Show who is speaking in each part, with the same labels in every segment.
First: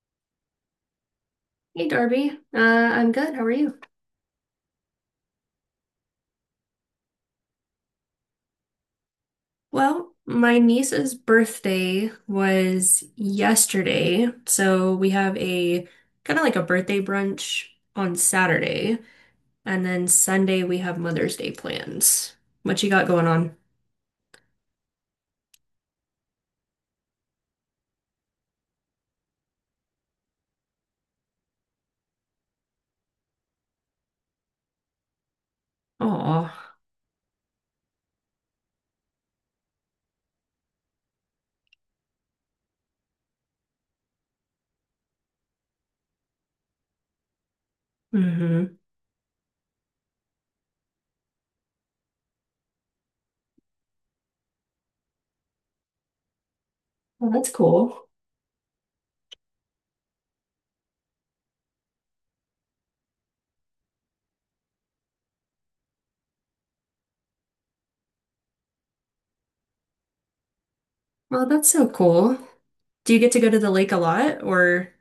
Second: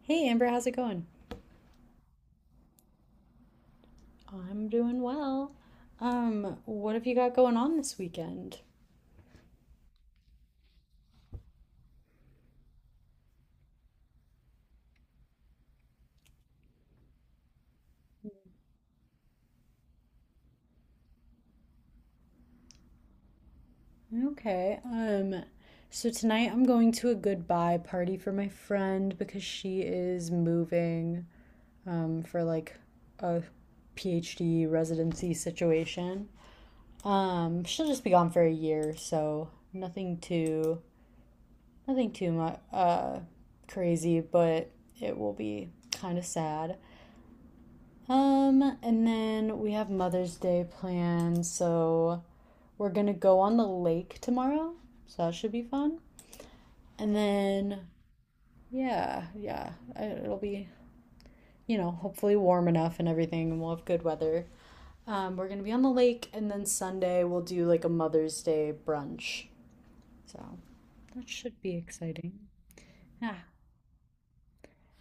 Speaker 1: Hey Amber, how's it going?
Speaker 2: Hey Darby, I'm good. How are you?
Speaker 1: I'm doing well. What have you got going on this weekend?
Speaker 2: Well, my niece's birthday was yesterday, so we have a kind of like a birthday brunch on Saturday, and then Sunday we have Mother's Day plans. What you got going on?
Speaker 1: Okay. So tonight I'm going to a goodbye party for my friend because she is moving for a PhD residency situation.
Speaker 2: Oh,
Speaker 1: She'll just be gone for a year, so nothing too much crazy, but it will be kind of sad.
Speaker 2: hmm.
Speaker 1: And then we have Mother's Day planned, so we're gonna go on the lake tomorrow, so that should be fun. And
Speaker 2: Well, that's
Speaker 1: then,
Speaker 2: cool.
Speaker 1: yeah, yeah, it'll be, you know, hopefully warm enough and everything, and we'll have good weather. We're gonna be on the lake, and then Sunday we'll do like a Mother's Day brunch, so that
Speaker 2: Well,
Speaker 1: should
Speaker 2: that's
Speaker 1: be
Speaker 2: so
Speaker 1: exciting.
Speaker 2: cool. Do you get to
Speaker 1: Ah,
Speaker 2: go to the lake a lot, or?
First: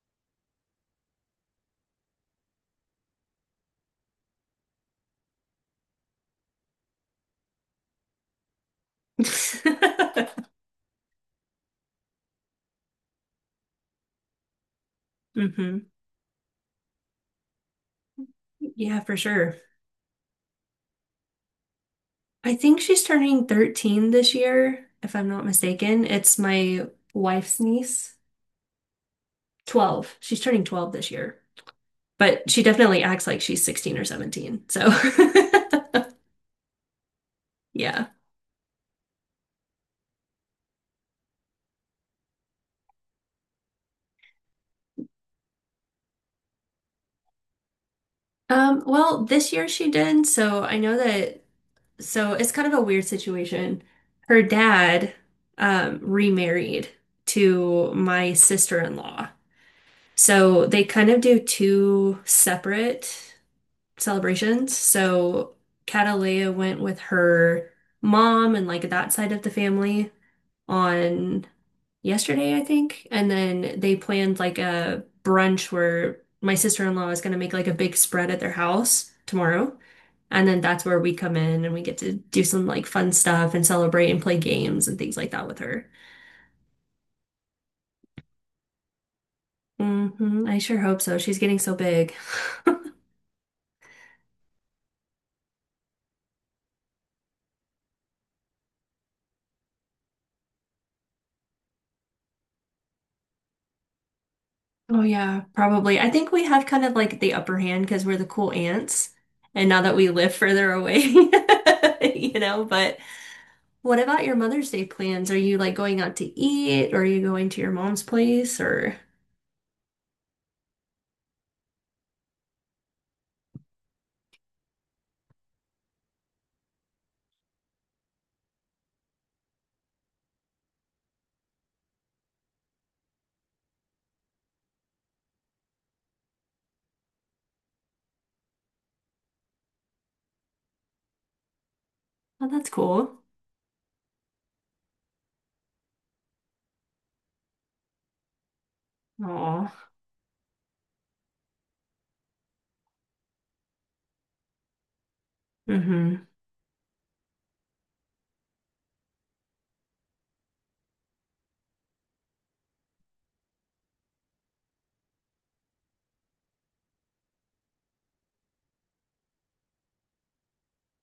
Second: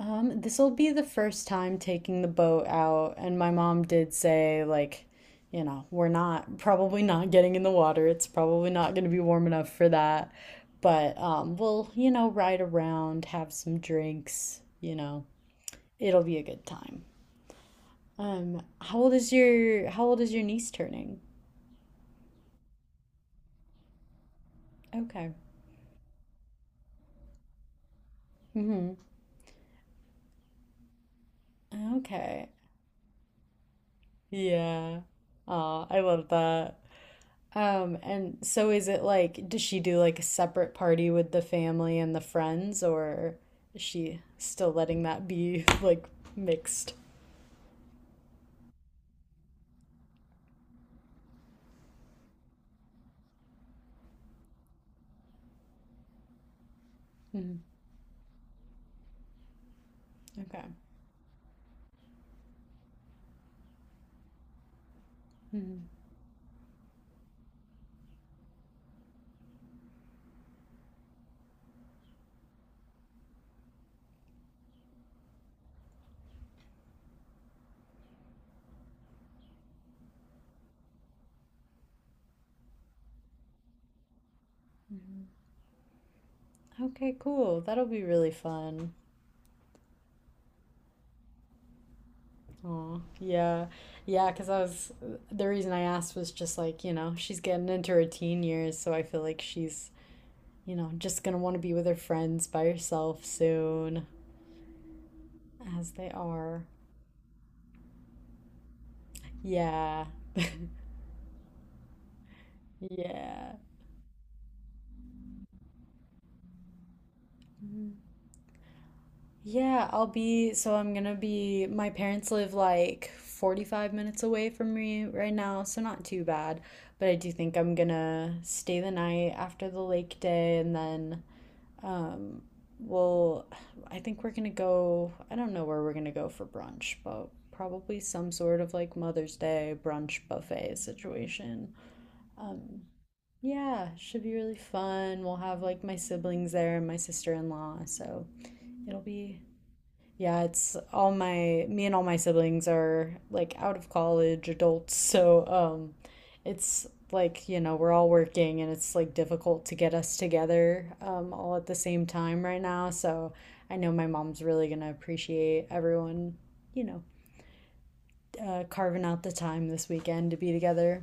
Speaker 1: This will be the first time taking the boat out, and my mom did say, like, you know, we're not probably not getting in the water. It's probably not going to be warm enough for that. But we'll, you know, ride around, have some drinks, you know.
Speaker 2: Hmm.
Speaker 1: It'll be a good time.
Speaker 2: Yeah, for sure.
Speaker 1: How old is your niece turning?
Speaker 2: I think she's turning 13 this year, if I'm
Speaker 1: Okay.
Speaker 2: not mistaken. It's my wife's niece.
Speaker 1: Mm-hmm.
Speaker 2: 12. She's turning 12 this year.
Speaker 1: Okay.
Speaker 2: But she definitely acts like she's 16 or 17. So,
Speaker 1: Yeah. Aw, I love that.
Speaker 2: yeah.
Speaker 1: And so is it like, does she do like a separate party with the family and the friends, or is she still letting that be like mixed?
Speaker 2: Well, this year she did. So I know that. So it's kind of a weird situation. Her dad remarried
Speaker 1: Mhm.
Speaker 2: to my sister-in-law.
Speaker 1: Okay.
Speaker 2: So they kind of do two separate celebrations. So
Speaker 1: Mhm.
Speaker 2: Catalina went with her mom and like that side of the family on yesterday, I think. And then they planned like a brunch where my sister-in-law is going to make like a big spread at their house tomorrow. And then that's where we come in and we get to do some like fun stuff and celebrate and play games and things
Speaker 1: Mhm.
Speaker 2: like that with her.
Speaker 1: Okay, cool. That'll be really fun.
Speaker 2: Hmm. I sure hope so. She's getting so big.
Speaker 1: Oh, yeah. Yeah, because I was, the reason I asked was just like, you know, she's getting into her teen years, so I feel like she's, you know, just gonna want to be with her friends by herself soon,
Speaker 2: Oh yeah,
Speaker 1: as
Speaker 2: probably.
Speaker 1: they
Speaker 2: I think we
Speaker 1: are.
Speaker 2: have kind of like the upper hand because we're the cool ants, and now that
Speaker 1: Yeah.
Speaker 2: we live further away, you know. But
Speaker 1: Yeah.
Speaker 2: what about your Mother's Day plans? Are you like going out to eat, or are you going to your
Speaker 1: Mhm.
Speaker 2: mom's place, or?
Speaker 1: So I'm gonna be, my parents live like 45 minutes away from me right now, so not too bad. But I do think I'm gonna stay the night after the lake day and then, um, we'll, I think we're gonna go, I don't know where we're gonna go for brunch, but probably some sort of like Mother's Day brunch buffet situation.
Speaker 2: Oh, that's
Speaker 1: Um,
Speaker 2: cool.
Speaker 1: yeah, should be really fun. We'll have like my siblings there and my sister-in-law, so it'll be
Speaker 2: Oh,
Speaker 1: Yeah, it's all my me and all my siblings are like out of college adults, so
Speaker 2: hmm.
Speaker 1: it's like, you know, we're all working and it's like difficult to get us together all at the same time right now. So I know my mom's really gonna appreciate everyone, you know, carving out the time this weekend to be together.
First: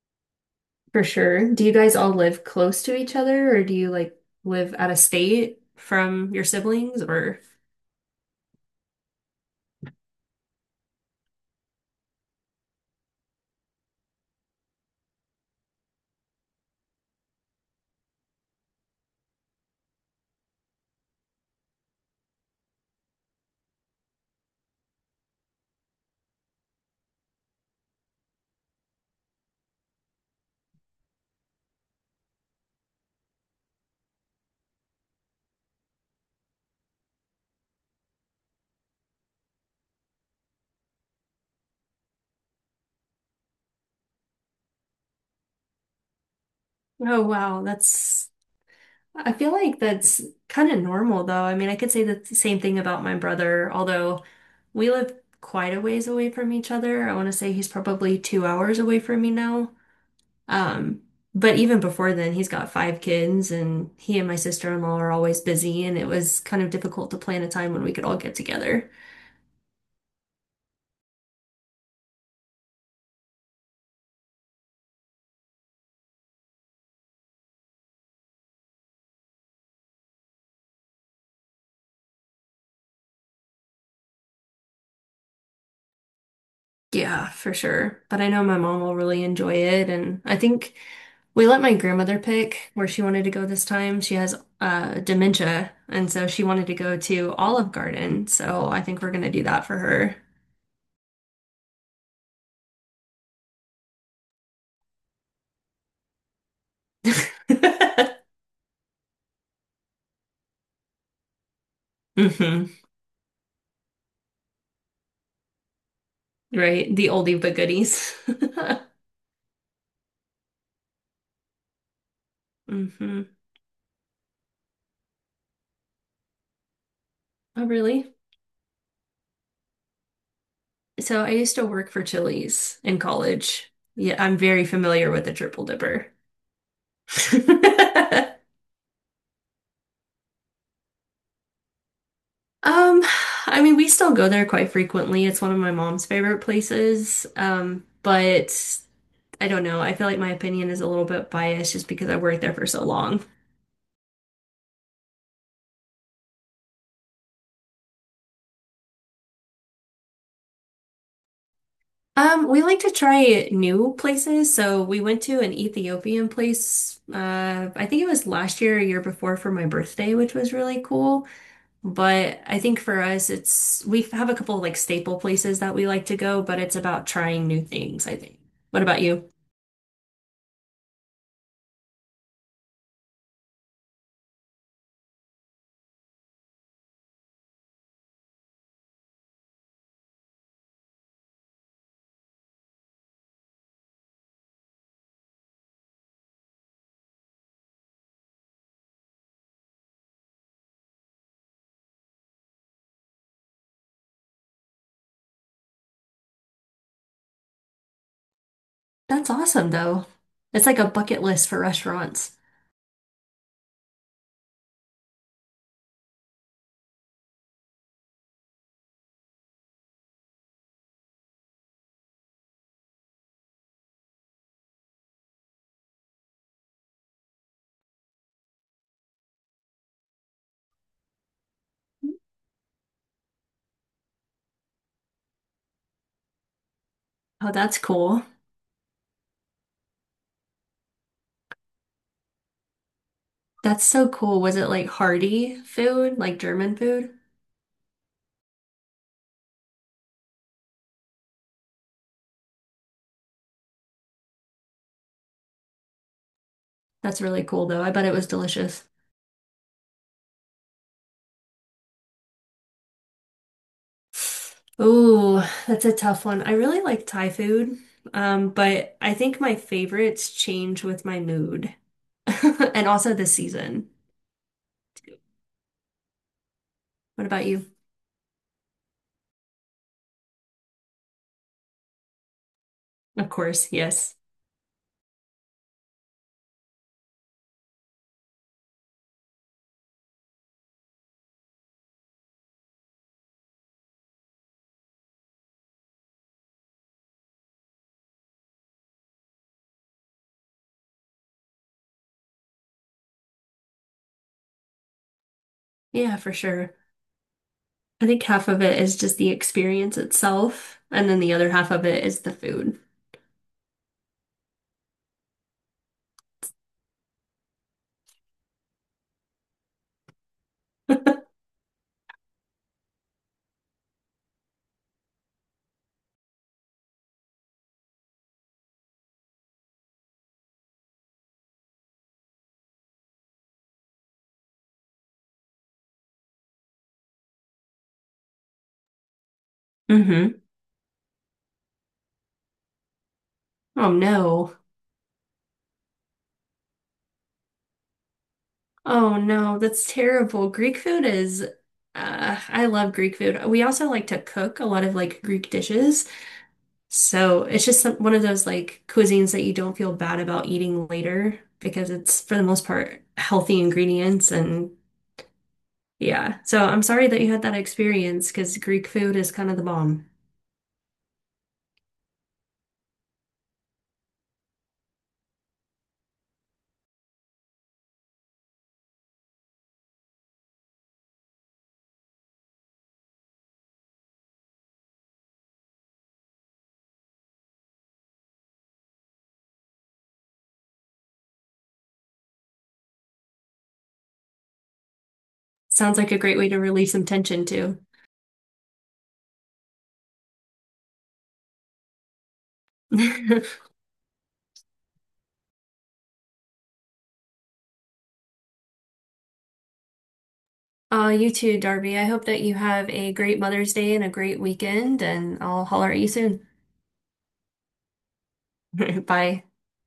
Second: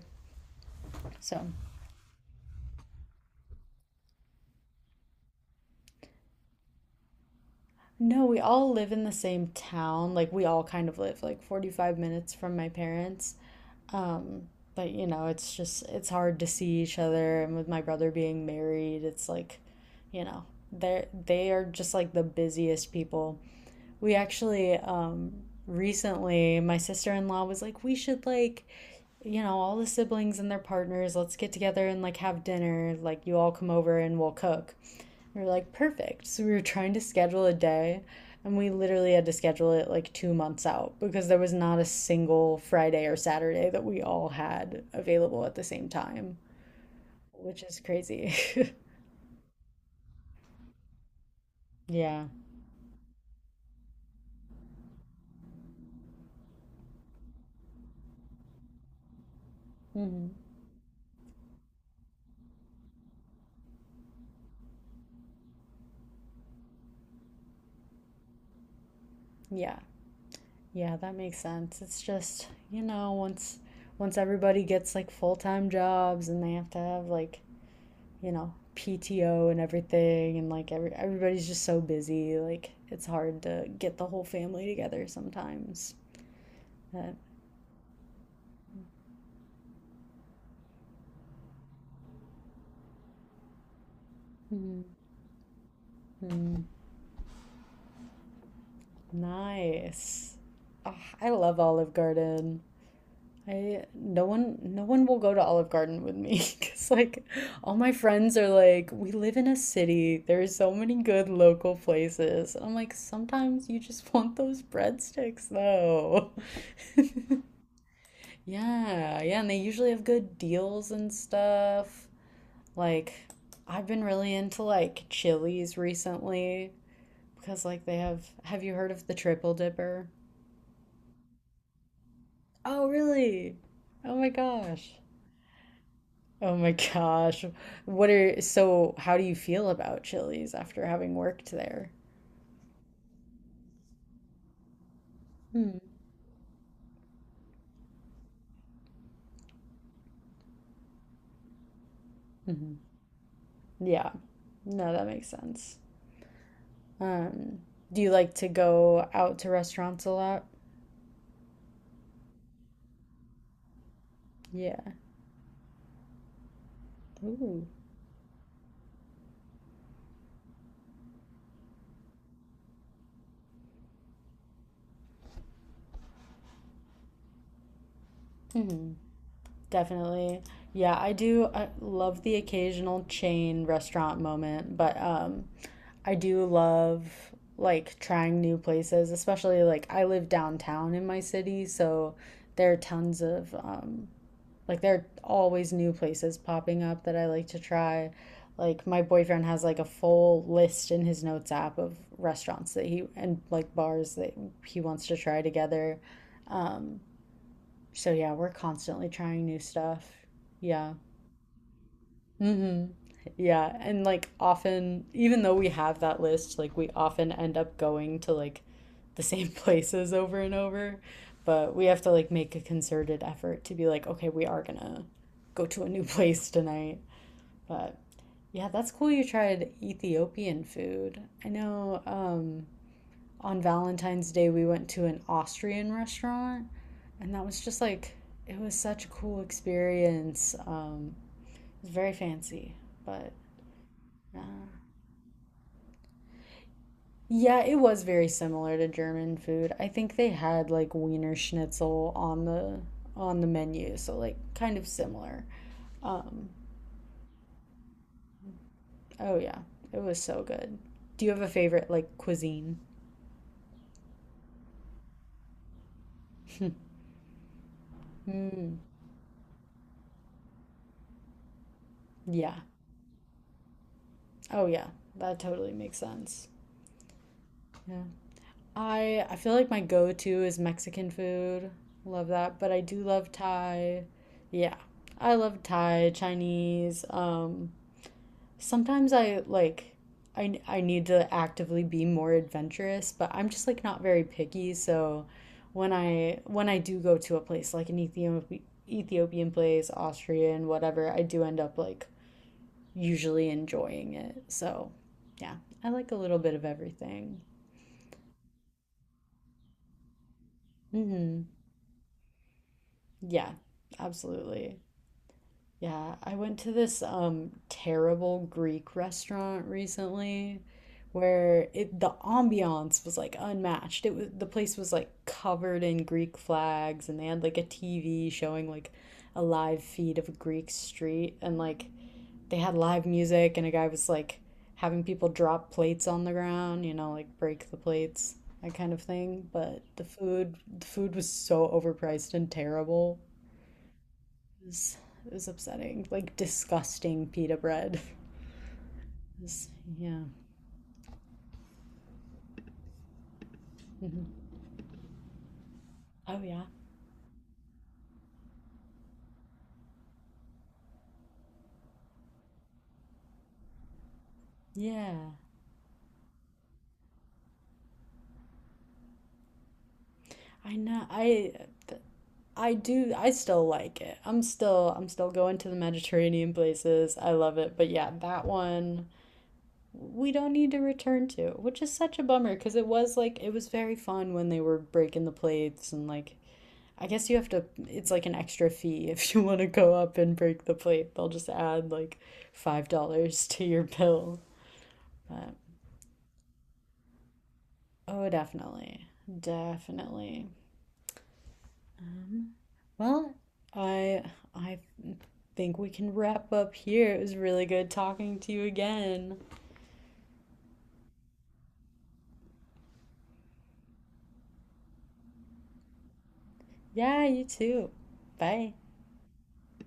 Speaker 2: For
Speaker 1: So
Speaker 2: sure. Do you guys all live close to each other, or do you like live out of state from your siblings, or?
Speaker 1: no, we all live in the same town. Like we all kind of live like 45 minutes from my parents. Um, but you know, it's just it's hard to see each other and with my brother being married, it's like, you know, they are just like the busiest people. We actually recently my sister-in-law was like, "We should like you know, all the siblings and their partners, let's get together and like have dinner. Like you all come over and we'll cook." We were like, perfect. So we were trying to schedule a day, and we literally had to schedule it like 2 months out because there was not a single Friday or Saturday that we all had available at the same time,
Speaker 2: Oh wow,
Speaker 1: which is
Speaker 2: that's
Speaker 1: crazy.
Speaker 2: I feel like that's kind of normal, though. I mean, I could say the
Speaker 1: Yeah.
Speaker 2: same thing about my brother, although we live quite a ways away from each other. I want to say he's probably 2 hours away from me now.
Speaker 1: Hmm.
Speaker 2: Um, but even before then, he's got five kids, and he and my sister-in-law are always busy, and it was kind of difficult to plan a time when we could all get together.
Speaker 1: Yeah. Yeah, that makes sense. It's just, you know, once everybody gets like full-time jobs and they have to have like, you know, PTO and everything and like everybody's just so busy, like it's hard to get the whole family together sometimes. But,
Speaker 2: Yeah, for sure. But I know my mom will really enjoy it. And I think we let my grandmother pick where she wanted to go this time. She has
Speaker 1: mm,
Speaker 2: dementia, and so she
Speaker 1: mm,
Speaker 2: wanted to go to Olive Garden. So I think we're going to do that for her.
Speaker 1: nice. Ah, I love Olive Garden. I no one will go to Olive Garden with me because like all my friends are like, we live in a city. There's so many good local places. And
Speaker 2: Hmm.
Speaker 1: I'm like, sometimes you just want those breadsticks though.
Speaker 2: Right? The oldie but goodies.
Speaker 1: Yeah, yeah, and they usually have good deals and stuff. Like
Speaker 2: Hmm.
Speaker 1: I've been really into like Chili's recently. Because,
Speaker 2: Oh,
Speaker 1: like, they
Speaker 2: really?
Speaker 1: have. Have you heard of the Triple Dipper?
Speaker 2: So I used to work for Chili's
Speaker 1: Oh,
Speaker 2: in
Speaker 1: really?
Speaker 2: college.
Speaker 1: Oh
Speaker 2: Yeah,
Speaker 1: my
Speaker 2: I'm very
Speaker 1: gosh.
Speaker 2: familiar with the triple dipper.
Speaker 1: Oh my gosh. What are. So, how do you feel about Chili's after having worked there?
Speaker 2: Um, I mean, we still go there quite frequently. It's one of my
Speaker 1: Hmm.
Speaker 2: mom's favorite places. But I don't know. I feel like my opinion is a little bit biased just because I worked there for
Speaker 1: Hmm.
Speaker 2: so long.
Speaker 1: Yeah. No, that makes sense. Um, do you like to go out to restaurants a lot?
Speaker 2: We like to try new places.
Speaker 1: Yeah.
Speaker 2: So we went to an Ethiopian place.
Speaker 1: Ooh.
Speaker 2: I think it was last year or year before for my birthday, which was really cool. But I think for us, it's we have a couple of like staple places that we like to go, but it's about trying new things, I think. What
Speaker 1: Hmm.
Speaker 2: about you?
Speaker 1: Definitely. I love the occasional chain restaurant moment, but I do love like trying new places, especially like I live downtown in my city, so there are tons of there are always new places popping up that I like to try. Like my boyfriend has like a full list in his notes app of restaurants that he and like bars that he wants to try together. Um so yeah, we're constantly
Speaker 2: That's
Speaker 1: trying new
Speaker 2: awesome, though.
Speaker 1: stuff.
Speaker 2: It's like a
Speaker 1: Yeah.
Speaker 2: bucket list for restaurants.
Speaker 1: Mm-hmm. Yeah, and like often, even though we have that list, like we often end up going to like the same places over and over, but we have to like make a concerted effort to be like, okay, we are gonna go to a new place tonight. But yeah, that's cool you tried Ethiopian food. I know on Valentine's Day, we went to an Austrian restaurant, and that
Speaker 2: Oh,
Speaker 1: was
Speaker 2: that's
Speaker 1: just like,
Speaker 2: cool.
Speaker 1: it was such a cool experience. It was very fancy, but
Speaker 2: That's so cool.
Speaker 1: uh,
Speaker 2: Was it like hearty food, like German food?
Speaker 1: yeah, it was very similar to German food. I think they had like Wiener Schnitzel on the menu, so like kind of similar. Um,
Speaker 2: That's really cool, though. I bet it was delicious.
Speaker 1: oh yeah, it was so good. Do you have a favorite like cuisine?
Speaker 2: Ooh, that's a tough one. I really like Thai food,
Speaker 1: Hmm.
Speaker 2: but I think my favorites change with my mood
Speaker 1: Yeah.
Speaker 2: and also the season.
Speaker 1: Oh yeah, that totally makes sense.
Speaker 2: What about you?
Speaker 1: Yeah. I feel like my go-to is Mexican food. Love that, but I do
Speaker 2: Of
Speaker 1: love
Speaker 2: course,
Speaker 1: Thai.
Speaker 2: yes.
Speaker 1: Yeah. I love Thai, Chinese. Sometimes I need to actively be more adventurous, but I'm just like not very picky, so when I do go to a place like an Ethiopian place, Austrian, whatever, I do end up like usually enjoying it. So, yeah, I like a
Speaker 2: Yeah, for
Speaker 1: little bit of
Speaker 2: sure.
Speaker 1: everything.
Speaker 2: I think half of it is just the experience itself, and then the
Speaker 1: Mhm.
Speaker 2: other half of it is the food.
Speaker 1: Yeah, absolutely. Yeah, I went to this terrible Greek restaurant recently where it the ambiance was like unmatched. It was The place was like covered in Greek flags and they had like a TV showing like a live feed of a Greek street and like they had live music and a guy was like having people drop plates on the ground, you know, like break the plates, that kind of thing. But
Speaker 2: Mm-hmm.
Speaker 1: the food was so overpriced and terrible.
Speaker 2: Oh no.
Speaker 1: It was, it was upsetting. Like disgusting pita bread.
Speaker 2: Oh
Speaker 1: It
Speaker 2: no,
Speaker 1: was-
Speaker 2: that's
Speaker 1: yeah.
Speaker 2: terrible. Greek food is, I love Greek food. We also like to
Speaker 1: Mhm.
Speaker 2: cook a lot of like Greek dishes.
Speaker 1: Oh yeah.
Speaker 2: So it's just some, one of those like cuisines that you don't feel bad about eating later because it's for the most part healthy ingredients. And
Speaker 1: Yeah.
Speaker 2: yeah, so I'm sorry that you had that experience because Greek food is kind of the bomb.
Speaker 1: I know. I still like it. I'm still going to the Mediterranean places. I love it. But yeah, that one we don't need to return to, which is such a bummer because it was very fun when they were breaking the plates and like I guess you have to it's like an extra fee if you want to go up and break the plate. They'll just add like $5 to your bill But
Speaker 2: Sounds like a great way to release some tension too.
Speaker 1: oh, definitely, definitely. Um, well, I I think we can wrap up here. It was really good talking to you again.
Speaker 2: You too, Darby. I hope that you have a great Mother's Day and a great weekend, and I'll holler at you soon.
Speaker 1: Yeah, you too. Bye.
Speaker 2: Bye.